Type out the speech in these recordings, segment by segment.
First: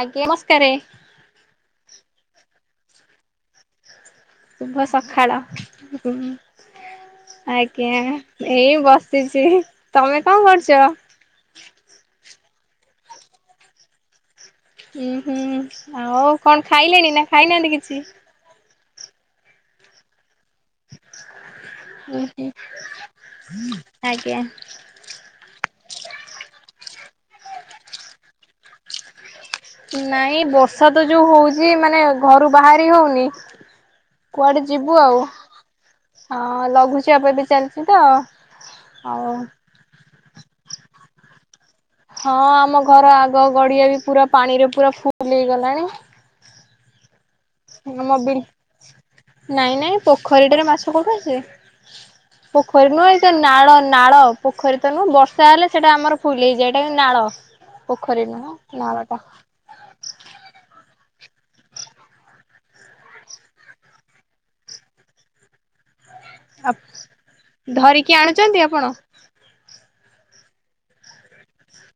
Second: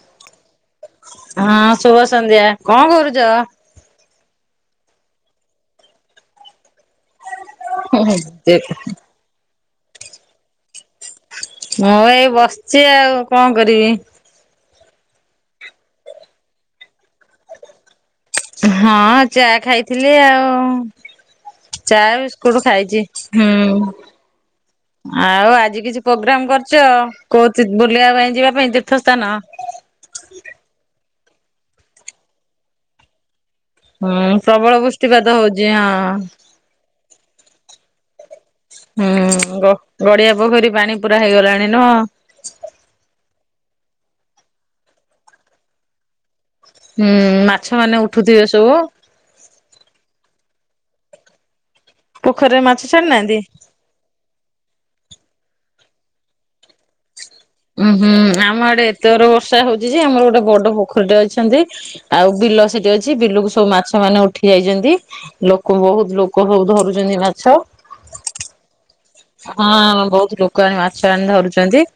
ଆଜ୍ଞା ନମସ୍କାରରେ। ହଁ ଶୁଭ ସନ୍ଧ୍ୟା କଣ କରୁଚ? ଶୁଭ ସକାଳ ଆଜ୍ଞା ଏଇ ବସ୍ ଇସି ତମେ କଣ କରୁଚ? ମୁଁ ଏଇ ବସିଚି ଆଉ କଣ କରିବି। ଉୁଁ ହୁଁ ଆଉ କଣ ଖାଇଲେଣି ନା ଖାଇନାହାନ୍ତି କିଛି? ହଁ ଚା ଖାଇଥିଲି ଆଉ। ଚା ଉଁ ହୁଁ ବିସ୍କୁଟ୍ ଖାଇଛି ହୁଁ। ଆଜ୍ଞା ଆଉ ଆଜି କିଛି ପ୍ରୋଗ୍ରାମ କରଚ କୋଉ ବୁଲିବା ପାଇଁ ଯିବା ପାଇଁ ତୀର୍ଥସ୍ଥାନ? ନାଇଁ ବର୍ଷା ତ ଯୋଉ ହୋଉଚି ମାନେ ଘରୁ ବାହାରି ହୋଉନି। ହୁଁ ପ୍ରବଳ ବୃଷ୍ଟିପାତ ହଉଛି ହଁ। ହଁ ଲଘୁଚ ଏବେ ଚାଲିଛି ତ। ଆଉ ହୁଁ ଗଡିଆ ପୋଖରୀ ପାଣି ପୁରା ହେଇଗଲାଣି ନୁହଁ। ହଁ ଆମ ଘର ଆଗ ଗଡିଆ ବି ପୁରା ପାଣିରେ ପୁରା ଫୁଲ ହେଇଗଲାଣି। ହୁଁ ମା ଆମ ବିନ୍ ନାଇଁ ନାଇଁ ପୋଖରୀଟାରେ ମାଛ କୋଠୁ ଆସିବେ। ପୋଖରୀରେ ମାଛ ପୋଖରୀ ଛାଡି ନୁହେଁ ଏତ ନାହାନ୍ତି? ନାଳ ନାଳ। ପୋଖରୀ ତୁହଁ ବର୍ଷା ହେଲେ ସେଇଟା ଆମର ଫୁଲ ହେଇଯା ଏଇଟା କି ନାଳ। ଉୁଁ ହୁଁ ପୋଖରୀ ନୁହଁ ଆମ ଆଡେ ଏତେ ନାଳଟା ବର ବର୍ଷା ହଉଚଛି ଯେ ଆମର ଗୋଟେ ବଡ ପୋଖରୀଟରେ ଅଛନ୍ତି। ଆଉ ବିଲ ସେଠି ଅଛି ବିଲକୁ ସବୁ ମାଛ ମାନେ ଉଠି ଯାଇଛନ୍ତି ଲୋକ ବହୁତ ଲୋକ। ସବୁ ଆ ଧରୁଛନ୍ତି ମାଛ। ଧରିକି ଆଣୁଛନ୍ତି ଆପଣ ହଁ ବହୁତ ଲୋକ ଆଣି ମାଛ ଆଣି ଧରୁଛନ୍ତି।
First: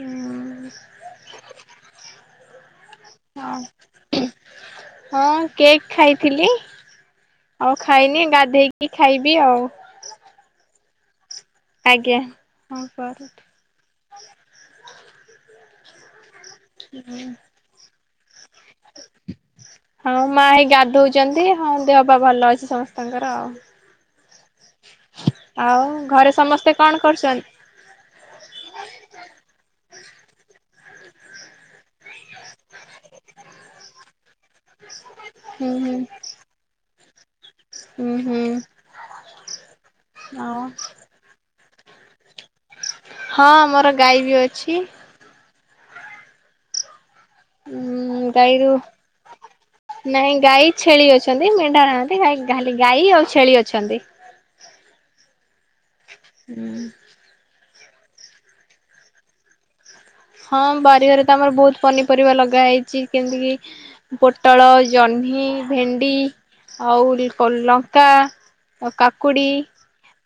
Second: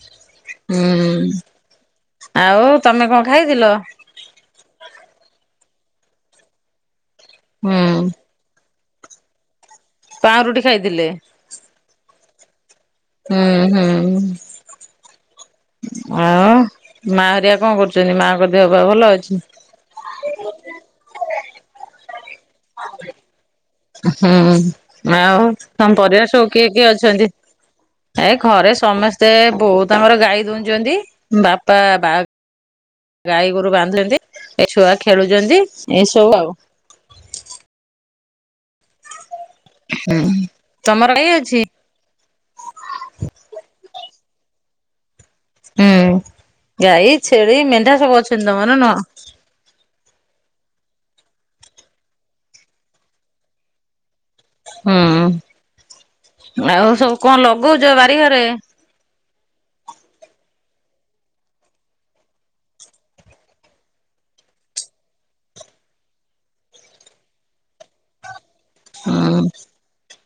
ହୁଁ ହୁଁ ଆଉ ତମେ କଣ ହଁ ଖାଇଥିଲ? ହଁ କେକ୍ ଖାଇଥିଲି ଆଉ ହୁଁ ଖାଇନି ଗାଧେଇକି। ଖାଇବି ଆଉ ପାଁଉରୁଟି ଖାଇଥିଲେ ଆଜ୍ଞା ହଁ କର ହୁଁ ହୁଁ ଆଉ ମା ହରିଆ କଣ କରୁଛନ୍ତି ମାଙ୍କ ଦେହ ବା ଭଲ ଅଛି। ହଁ ମା ହେଇ ଗାଧଉଛନ୍ତି ହଁ ଦେହ ବା ଭଲ ଅଛି ସମସ୍ତଙ୍କର ଆଉ ହୁଁ ଆଉ ତମ ପରିବ ଘରେ ସବୁ କିଏ ସମସ୍ତେ କିଏ କଣ ଅଛନ୍ତି। କରୁଛନ୍ତି? ଏ ଘରେ ସମସ୍ତେ ବହୁତ ଆଙ୍କର ଗାଈ ଦଉଛନ୍ତି ବାପା ବା ହଁ ଗାଈ ଗୋରୁ ବାନ୍ଧୁଛନ୍ତି ଏ ଛୁଆ ଖେଳୁଛନ୍ତି ହୁଁ ହୁଁ ଏସବୁ ଆଉ ହୁଁ ହୁଁ ହୁଁ ଆଉ ତମର ଏଇ ଅଛି। ହଁ ମୋର ଗାଈ ବି ଅଛି। ହୁଁ ଗାଈ, ଛେଳି, ମେଣ୍ଢା ସବୁ ଉଁ ଅଛନ୍ତି ଗାଈରୁ ତମର ନୁହଁ। ନାଇଁ ଗାଈ ଛେଳି ଅଛନ୍ତି ମେଣ୍ଢା ନାହାନ୍ତି ଖାଲି ଗାଈ ଆଉ ଛେଳି ଅଛନ୍ତି। ହୁଁ ଆଉ ସବୁ କଣ ଲଗଉଚ ବାରିଘରେ? ହଁ ବାରିଘରେ ତ ଆମର ବହୁତ ପନିପରିବା ଲଗା ହେଇଚି କେମିତିକି ପୋଟଳ, ଜହ୍ନି, ଭେଣ୍ଡି ଆଉ ଲଙ୍କା। ଆଉ ହୁଁ କାକୁଡି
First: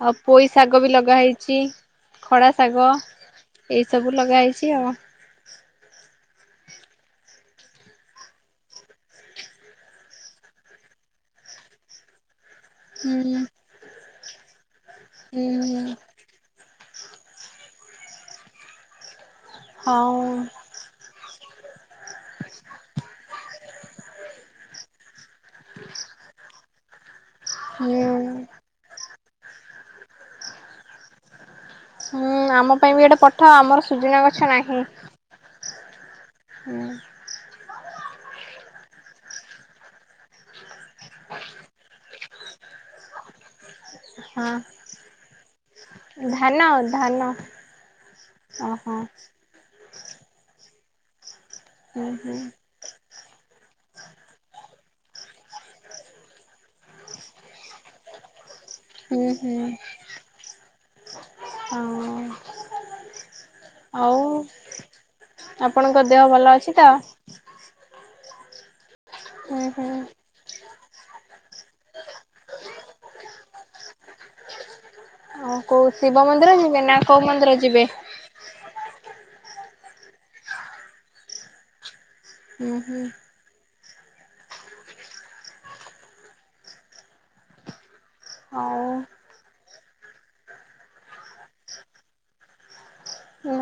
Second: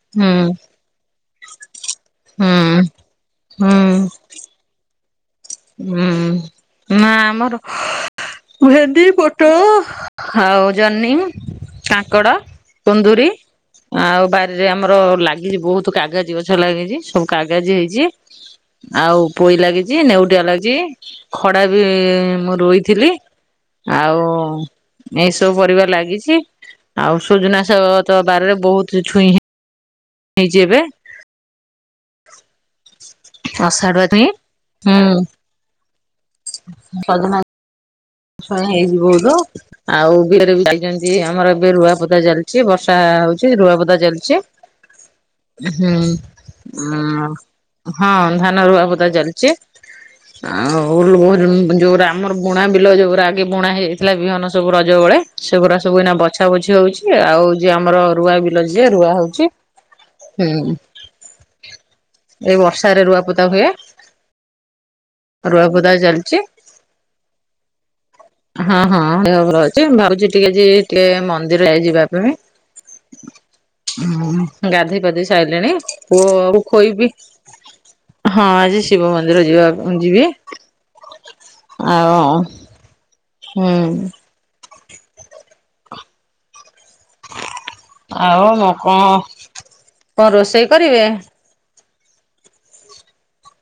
ଆଉ ହୁଁ ପୋଇ ଶାଗ ବି ଲାଗେ ଲଗା ହେଇଚି ଖଡା ହୁଁ ଶାଗ ହୁଁ ଏଇ ସବୁ ଲଗା ହେଇଚି ଆଉ। ହୁଁ ନା ଆମର ଭେଣ୍ଡି, ପୋଟଳ ଆଉ ଜହ୍ନି, କାଙ୍କଡ। କୁନ୍ଦୁରି ହୁଁ। ଆଉ ବାରିରେ ଆମର ଲାଗିଛି ହୁଁ ବହୁତ କାଗେଜ ଅ ଛ ଲାଗିଚି ସବୁ କାଗେଜି ହେଇଚି ଆଉ ପୁଇ ଲାଗିଚି ହଉ ନେଉ ଖଡା ବି ମୁଁ ରୋଇଥିଲି। ଆଉ ଏଇସବୁ ପରିବା ଲାଗିଚି। ଆଉ ସୁଜନାଶାଗ ହୁଁ। ତ ବାରି ରେ ବହୁତ ଛୁଇଁ ହେ ହେଇଜି ଏବେ। ହୁଁ ଆମ ପାଇଁ ବି ଗଟେ ପଠାଅ ଆମର ଅଷାଢୁଆ ସୁଜନା ଛୁଇଁ। ଗଛ ନାହିଁ। ହଁ ହେଇିଜି ବହୁତ। ଆଉ ବିଲରେ ଚାଲିଛି ଏମିତି ଆମର ରୂଆ ପୋତା ଚାଲିଛି। ଦ ଚାଲିଛି ହୁଁ ଧାନ ଧାନ ହଁ ଧାନ ରୁଆ ଓହୋ। ବୁଦା ଚାଲଚି। ଆଉ [unintelligible] ଯୋଉ ହୁଁ ଆମର ହୁଁ ବୁଣା ବିଲ ଯୋଉ ଆଗେ ବୁଣା ହେଇଯାଇଥିଲା ବିହନ ସବୁ ରଜ ବେଳେ ସେଗୁଡା ସବୁ ଏଇନା ବଛା ବଛି ହଉଛି ଆଉ ଯିଏ ଆମର ରୁଆ ବି ଲ ଯିଏ ରୁଆ ହୁଁ ହଉଚି ହୁଁ ହୁଁ ହଁ ଏଇ ବର୍ଷାରେ ରୁଆପୋତା ହୁଏ। ଆଉ ରୁଆ ବୁଦା ଆପଣଙ୍କ ଦେହ ଚାଲିଛି ଭଲ ଆଉ ଅଛି ତ? ହଁ ହଁ ସେ [unintelligible] ହୁଁ ଅଛି ହୁଁ ମୁଁ ଭାବୁଚି ଟିକେ ଯିବି ଟିକେ ମନ୍ଦିର ଯିବା ପାଇଁ ହଁ ଗାଧେଇ ପାଧେଇ ଆଉ ସାଇଲେଣି କୋଉ ଶିବ ପୁଅ ମନ୍ଦିର କୁ ଯିବେ ନା ଖୋଇବି। କୋଉ ମନ୍ଦିର ଯିବେ? ହଁ ଆଜି ଶିବ ମନ୍ଦିର ଯିବା ଯିବି ଆଉ ହୁଁ, ହୁଁ। ହୁଁ। ଆଉ ମୁଁ କଣ କଣ ରୋଷେଇ କରିବେ?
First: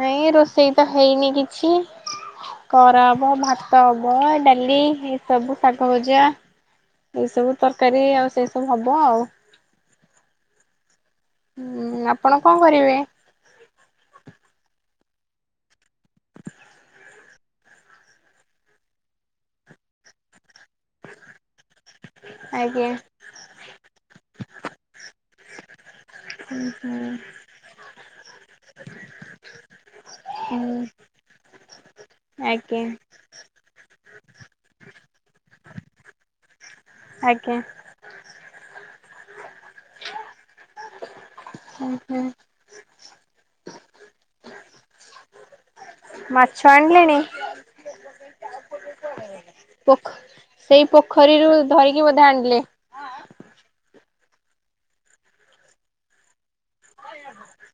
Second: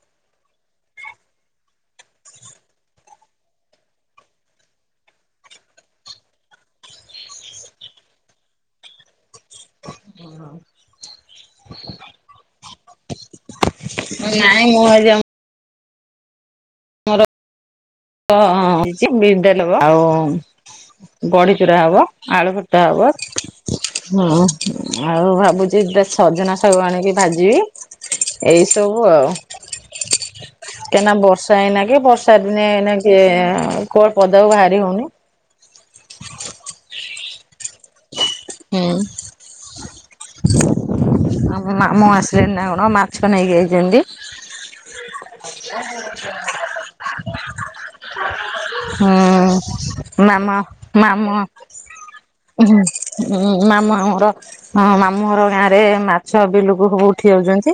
ନାଇଁ ରୋଷେଇ ତ ହେଇନି କିଛି। କରାହବ ଭାତ ହବ ଡାଲି ଏ ସବୁ ଶାଗ ଭଜା। ଏସବୁ ତରକାରୀ ଆଉ ସେଇସବୁ ହବ ଆଉ। ହୁଁ ଆପଣ କଣ କରିବେ? ନାଇଁ ମୁଁ ଭାବିଲି ଆମ୍ [inaudible] ବଢିଚୂୁରା ହବ ଆଳୁଫୁଟା ଆଜ୍ଞା ହବ। ହଁ ଆଉ ଭାବୁଚି ସଜନା ହୁଁ ଶାଗ ହୁଁ ଆଣିକି ଭାଜିବି। ଏଇ ସବୁ ଆଉ ହଉ। କାହିଁକିନା ବର୍ଷା ଏନା କି ବର୍ଷା ଦିନେ ଏଇନେ କିଏ କୁଆଡେ ପଦାକୁ ବାହାରି ହଉନି। ଆଜ୍ଞା। ହୁଁ ଆମ ହୁଁ ମାମୁଁ ହୁଁ ଆସିଲେଣି ନା କଣ ମା ମାଛ ନେଇକି ଆଇଚନ୍ତି। ମାଛ ଆଣିଲେଣି? ପୋଖ ହୁଁ ମାମା ସେଇ ମାମ ପୋଖରୀରୁ ଧରିକି ବୋଧେ ଆଣିଲେ। ଉଁ ମାମୁଁଆମର ମାମୁଁ ଘର ଗାଁ ରେ ମାଛ ବିଲକୁ ଉଠି ଯାଉଛନ୍ତି।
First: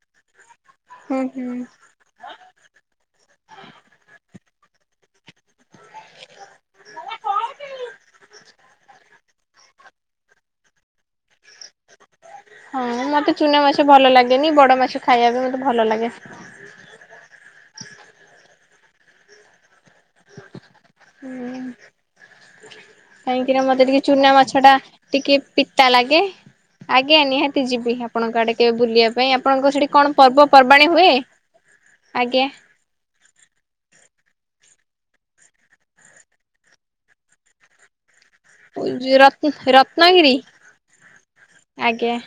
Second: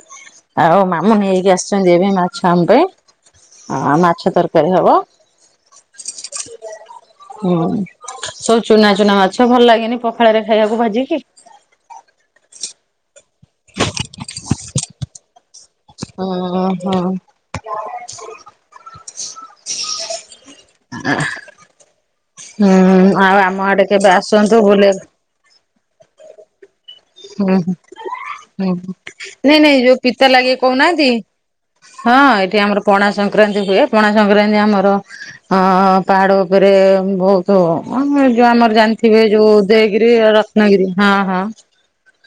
ଆଉ ମାମୁଁ ହୁଁ ହୁଁ। ନେଇକି ଆସିଛନ୍ତି ଏବେ ମାଛ ଆମ ପାଇଁ ଆ ମାଛ ତରକାରୀ ହବ। ହୁଁ ସବୁ ଚୁନା ଚୁନା ମାଛ ଭଲ ଲାଗେନି ପଖାଳରେ ଖାଇବାକୁ ଭାଜିକି। ହଁ ମତେ ଚୁନା ମାଛ ଭଲ ଲାଗେନି ବଡ ମାଛ ଖାଇବାକୁ ମତେ ଭଲ ଲାଗେ। ଓହୋ। ଆଁ। ହୁଁ। ହୁଁ ଆଉ ଆମ ଆଡେ କେବେ ମାଛ ଆସନ୍ତୁ ଟା ବୁଲି ଟିକେ ପିତା ଲାଗେ। ଆଜ୍ଞା ହୁଁ ନିହାତି ହୁଁ। ଯିବି ଆପଣଙ୍କ ଆଡେ କେ ବୁଲିବା ପାଇଁ ନାଇଁ ଆପଣଙ୍କ ନାଇଁ ସେଠି ଯୋଉ କଣ ପିତା ଲାଗେ ପର୍ବପର୍ବାଣୀ କହୁନାହାନ୍ତି ହୁଏ? ହଁ ଆଜ୍ଞା ଏଠି ଆମର ପଣା ସଂକ୍ରାନ୍ତି ହୁଏ ପଣା ସଂକ୍ରାନ୍ତି ଆମର ପାହାଡ଼ ଉପରେ ବହୁତ ତ ଆ ଯୋଉ ଆମର ଜାଣିଥିବେ ରତ୍ନ ଯୋଉ ଉଦୟଗିରି ରତ୍ନଗିରି ରତ୍ନଗିରି ହଁ ହଁ। ଆଜ୍ଞା।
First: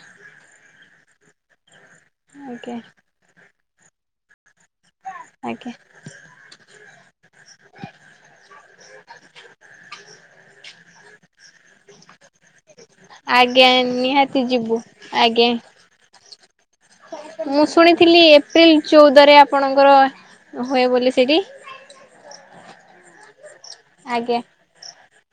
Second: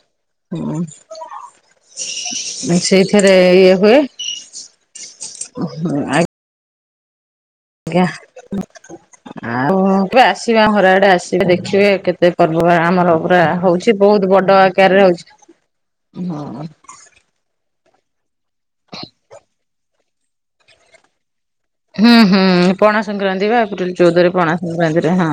ହୁଁ ଆଜ୍ଞା। ସେଇଥେରେ ଇଏ ହୁଏ। ଆଜ୍ଞା ଆ ଆଜ୍ଞା ଆଉ କେବେ ଆସିବା ଘର ଆଡେ ଆସ ଦେଖିବେ କେତେ ପର୍ବ ଆମର ପୁରା ଆଜ୍ଞା ହଉଛି ବହୁତ ନିହାତି ବଡ ଯିବୁ ଆକାରରେ ଆଜ୍ଞା। ହଉଛି। ହଁ ମୁଁ ଶୁଣିଥିଲି ଏପ୍ରିଲ ଚଉଦରେ ଆପଣଙ୍କର ହୁଏ ବୋଲି ସେଇଠି? ହୁଁ ହୁଁ ପଣା ସଂକ୍ରାନ୍ତି ବା ଏପ୍ରିଲ ଚଉଦରେ ଆଜ୍ଞା। ପଣା ସଂକ୍ରାନ୍ତିରେ ହଁ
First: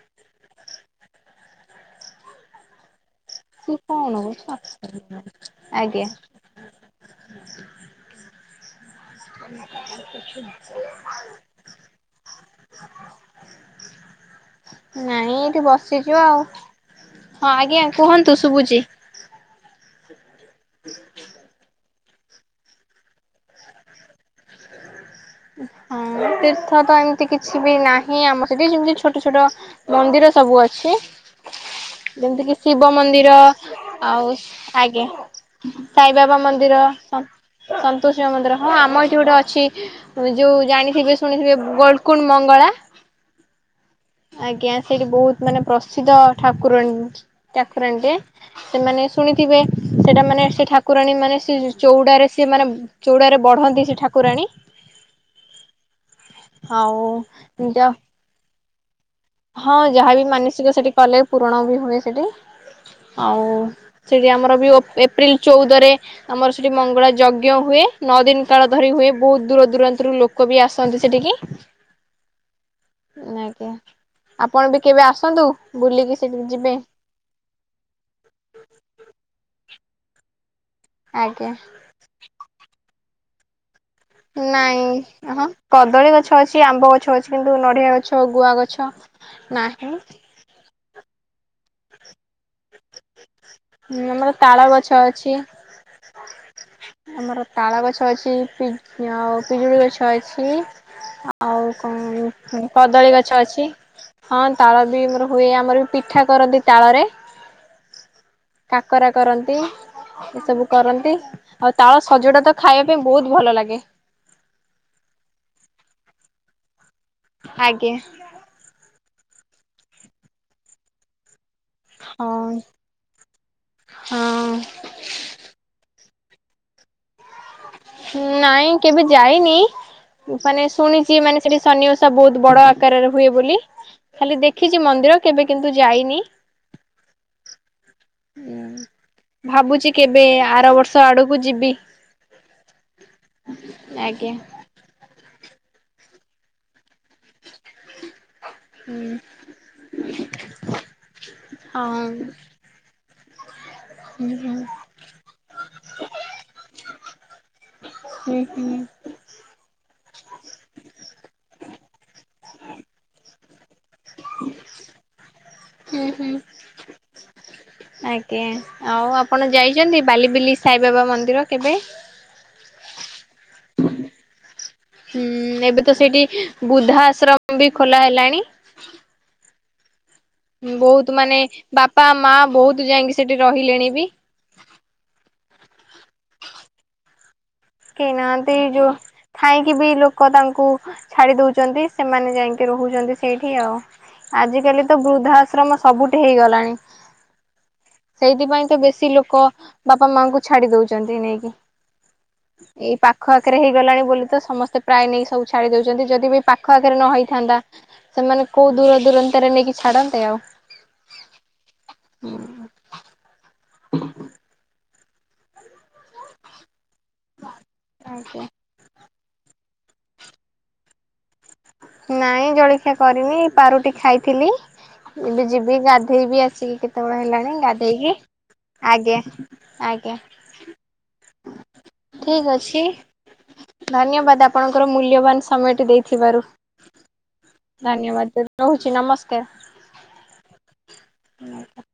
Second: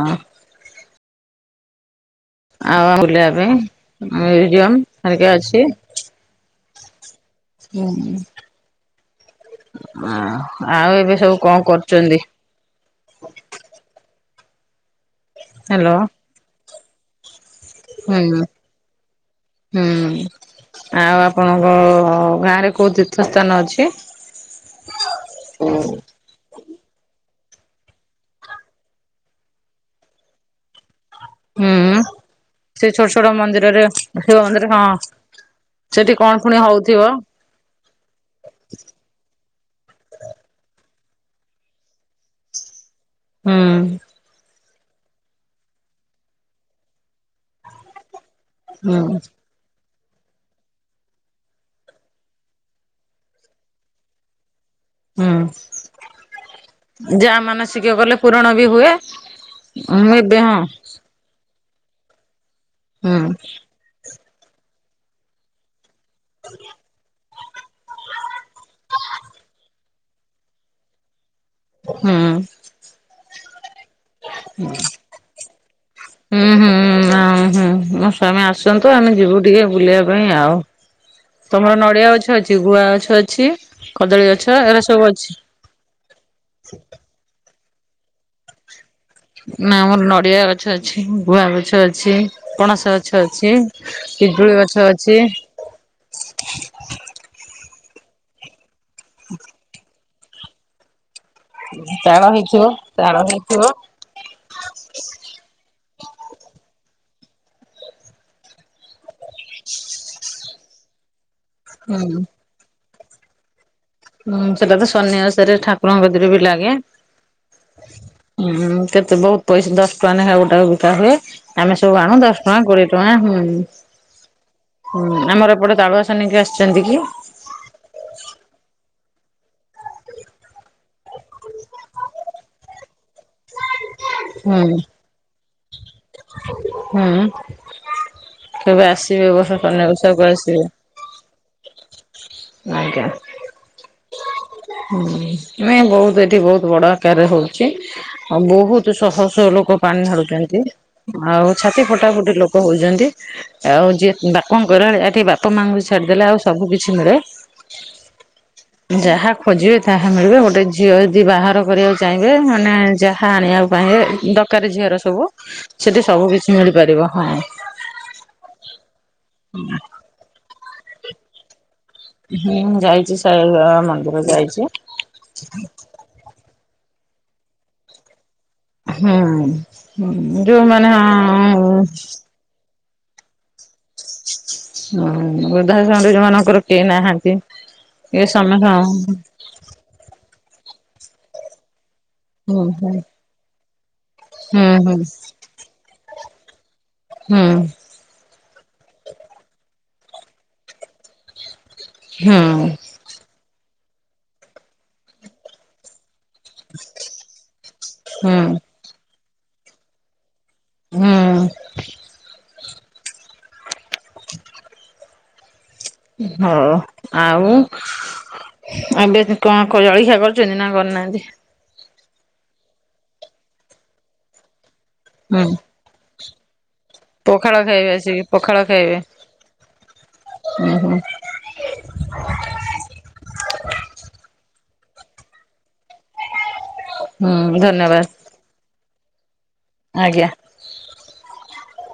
ଆଉ [inaudible] ସେ କଣ ମ୍ୟୁଜିୟମ ହେରିକା ଅଛି। [inaudible] ଆଜ୍ଞା। ହୁଁ ଆ ଆଉ ଏବେ ସବୁ କଣ କରୁଛନ୍ତି? ନାଇଁ ଏଠି ହ୍ୟାଲୋ ବସିଚୁ ଆଉ ହଁ ଆଜ୍ଞା ହୁଁ କୁହନ୍ତୁ ଶୁଭୁଛି। ହୁଁ ଆଉ ଆପଣଙ୍କ ଗାଁରେ କୋଉ ତୀର୍ଥ ସ୍ଥାନ ଅଛି? ହଁ ତିର ତୀର୍ଥ ତ ଏମିତି କିଛି ବି ନାହିଁ ଆମ ସେଠି ଯେମିତି ଛୋଟ ଛୋଟ ମନ୍ଦିର ସବୁ ଅଛି। ହୁଁ। ଯେମିତି କି ସେ ଶିବ ଛୋଟ ଛୋଟ ମନ୍ଦିର ମନ୍ଦିରରେ ଆଉ ଶିବ ମନ୍ଦିର ହଁ ଆଜ୍ଞା ସେଠି କଣ ସାଇବାବା ପୁଣି ମନ୍ଦିର ହଉଥିବ। ସନ୍ତୋଷ ମା ମନ୍ଦିର ହଁ ଆମ ଏଇଠି ଗୋଟେ ଅଛି। ଯଉ ଜାଣିଥିବେ ଶୁଣିଥିବେ ଗୋଲକୁଣ୍ଡ ମଙ୍ଗଳା। ହୁଁ। ଆଜ୍ଞା ସେଇଠି ବହୁତ ମାନେ ପ୍ରସିଦ୍ଧ ଠାକୁରଣୀ ଠାକୁରାଣୀଟେ। ହୁଁ ସେମାନେ ଶୁଣିଥିବେ। ସେଟା ମାନେ ସେ ଠାକୁରାଣୀ ମାନେ ସେ ଚଉଡାରେ ସେ ମାନେ ଚଉଡାରେ ବଢନ୍ତି ସେ ଠାକୁରାଣୀ। ହୁଁ ଆଉ ଯାହା ମାନସିକ କଲେ ପୂୁରଣ ବି ହୁଏ। ହଁ ମୁଁ ଏ ଯାହାବି ଦେହ ମାନସିକ ସେଠି କଲେ ପୁରଣ ବି ହୁଏ ସେଠି ହୁଁ ଆଉ ସେଠି ଆମର ବି ଓ ଏପ୍ରିଲ ଚଉଦରେ ଆମର ସେଠି ମଙ୍ଗଳା ଯଜ୍ଞ ହୁଏ। ନଅ ଦିନ କାଳ ଧରି ହୁଏ ବହୁତ ଦୂର ଦୂରାନ୍ତରୁ ଲୋକ ବି ଆସନ୍ତି ସେଠିକି। ହୁଁ। ଆଜ୍ଞା ଆପଣ ବି କେବେ ଆସନ୍ତୁ ବୁଲିକି ସେଠିକି ଯିବେ। ହଁ ହଁ। ହୁଁ ମୋ ସ୍ଵାମୀ ଆସନ୍ତୁ ଆମେ ଯିବୁ ଟିକେ ବୁଲିବା ପାଇଁ ଆଉ ଆଜ୍ଞା ତମର ନଡିଆ ଅଛି ଗଛ ଅଛି ଗୁଆ ଗଛ ଅଛି କଦଳୀ ଗଛ ଏରା ନାଇଁ ସବୁ ଅଛି? ହଁ କଦଳୀ ଗଛ ଅଛି ଆମ୍ବ ଗଛ ଅଛି କିନ୍ତୁ ନଡ଼ିଆ ଗଛ ଗୁଆ ଗଛ ନା ନାହିଁ ଆମର ନଡିଆ ଗଛ ଅଛି ଗୁଆ ଗଛ ଅଛି ପଣସ ଗଛ ଅଛି। ପିଜୁଳି ଗଛ ଅଛି। ଆମର ତାଳ ଗଛ ଅଛି ଆ ପିଜୁଳି ଗଛ ଅଛି ଆ ଆଉ ତାଳ ହେଇଥିବ କଣ କଦଳୀ ତାଳ ଗଛ ହେଇଥିବ। ଅଛି। ହଁ ତାଳ ବି ଆମର ହୁଏ ଆମର ବି ପିଠା କରନ୍ତି ତାଳରେ। କାକରା କରନ୍ତି ଏସବୁ କରନ୍ତି ଆଉ ହୁଁ ତାଳ ସଜଡା ତ ଖାଇବା ପାଇଁ ବହୁତ ଭଲ ଲାଗେ। ହୁଁ ସେଟା ତ ସନ୍ନ୍ୟିବାସରେ ଠାକୁରଙ୍କ କତିରେ ବି ଲାଗେ। ଆଜ୍ଞା। ହୁଁ କେତେ ବହୁତ ପଇସା ଦଶ ଟଙ୍କା ଲେଖା ଗୋଟା ବିକା ହୁଏ ଆମେ ସବୁ ଆଣୁ ହଁ ଦଶ ଟଙ୍କା କୋଡିଏ ଟ। ଟ ହଁ। ହୁଁ ହୁଁ ଆମର ଏପଟେ ତାଳୁଆସନୀିକି ଆସିଛନ୍ତି କି। ନାଇଁ କେବେ ଯାଇନି। ମାନେ ଶୁଣିଛି ମାନେ ସେଠି ସନି ଓଷା ବହୁତ ବଡ ଆକାରରେ ହୁଏ ବୋଲି। ଖାଲି ହୁଁ ଦେଖିଛି ମନ୍ଦିର କେବେ କିନ୍ତୁ ଯାଇନି। ହୁଁ ହଁ କେବେ ଆସିବେ ଏ ବର୍ଷ ଶନି ଭାବୁଛି ଓଷାକୁ କେବେ ଆସିବେ ଆର ବର୍ଷ ଆଡକୁ ଯିବି। ଆଜ୍ଞା। ଆଜ୍ଞା। ହୁଁ, ନାଇଁ ବହୁତୁ ଏଠି ବହୁତ ବଡ ଆକାରରେ ହଉଛି। ଓ ବହୁତୁ ହୁଁ ଶହ ଶହ ଲୋକ ପାଣି ଢାଳୁଚନ୍ତି, ଆଉ ଛାତି ହଁ। ଫଟା ଫୁଟି ଲୋ କ ହଉଚନ୍ତି, ଆଉ ହୁଁ ଯିଏ ହୁଁ ବାପଙ୍କର ଆଡେ ଏଠି ବାପ ମାଆ ଙ୍କୁ ଛାଡିଦେଲେ ଆଉ ସବୁ କିିଛି ମିଳେ। [inaudible] ଯାହା ଖୋଜିବେ ତାହା ମିଳିବ। ଗୋଟେ ଝିଅ ଯଦି ବାହାର କରିବାକୁ ଚାହିଁବେ ମାନେ ଯାହା ଆଣିବାକୁ ପାହିଁବେ ଦ କାର ଝିଅର ସବୁ ସେଠି ହୁଁ, ସବୁ ହୁଁ, କିଛି ମିଳିପାରିବ ହଁ। ଆଜ୍ଞା ଆଉ ଆପଣ ଯାଇଚନ୍ତି ବାଲି ବିଲି ସାଇବାବା ମନ୍ଦିର କେବେ? ହୁଁ, ଯାଇଚି, ସାଇବାବା ମନ୍ଦିର ଯାଇଚି। ହୁଁ, ଏବେ ତ ସେଇଠି ବୃଦ୍ଧା ଆଶ୍ରମ ବି ଖୋଲା ହେଲାଣି। ହଁ। ହୁଁ, ଯୋ ବହୁତ ମାନେ ବାପା ମା ବହୁତ ଯାଇକି ସେଠି ରହିଲେଣି ବି। ହଁ ବୃଦ୍ଧାଶ୍ରମରେ ଯୋଉମାନଙ୍କର କେହି ନାହାନ୍ତି କେହି ଏ ନାହାନ୍ତି ସମେଖ ଯୋଉ ଥାଇକି ବି ଲୋକ ତାଙ୍କୁ ଛାଡି ଦଉଚନ୍ତି ସେମାନେ ହୁଁ ଯାଇକି ହୁଁ ରହୁଚନ୍ତି ସେଇଠି ଆଉ। ଆଜିକାଲି ହୁଁ ତ ବୃଦ୍ଧାଶ୍ରମ ସବୁଠି ହେଇଗଲାଣି। ହୁଁ। ସେଇଥିପାଇଁ ତ ବେଶୀ ଲୋକ ବାପା ମାଙ୍କୁ ଛାଡି ଦଉଚନ୍ତି ନେଇକି। ହୁଁ ଏଇ ପାଖ ଆଖରେ ହେଇଗଲାଣି ବୋଲି ତ ସମସ୍ତେ ପ୍ରାୟ ନେଇ ସବୁ ଛାଡି ଦଉଚନ୍ତି। ଯଦି ବି ପାଖ ଆଖରେ ନ ହେଇଥାନ୍ତା ହୁଁ ହୁଁ ସେମାନେ କୋଉ ଦୂର ଦୂରାନ୍ତରେ ନେଇକି ଛାଡନ୍ତେ ଆଉ। ହୁଁ। ହୋ ଆଉ। ଏବେ ସେ କଣ କ-ଜଳିଖିଆ କରିଛନ୍ତି ନା କରନାହାନ୍ତି? ନାଇଁ ଜଳଖିଆ କରିନି ପାରୁଟି ଖାଇଥିଲି, ହୁଁ ଏବେ ଯିବି ଗାଧେଇବି ଆସିକି କେ ତେବେଳେ ହେଲାଣି ପଖାଳ ଖାଇବେ ଗାଧେଇକି ଆସିକି ପଖାଳ ଖାଇବେ ଆଜ୍ଞା, ଆଜ୍ଞା ଠିକ୍ ଅଛି ଧନ୍ୟବାଦ ଆପଣଙ୍କର ମୂଲ୍ୟବାନ ସମୟ ଟି ଦେଇଥିବାରୁ। ହୁଁ ଧ ଧନ୍ୟବାଦ ଯେ ରହୁଛି ନମସ୍କାର। ଆଜ୍ଞା। [inaudible]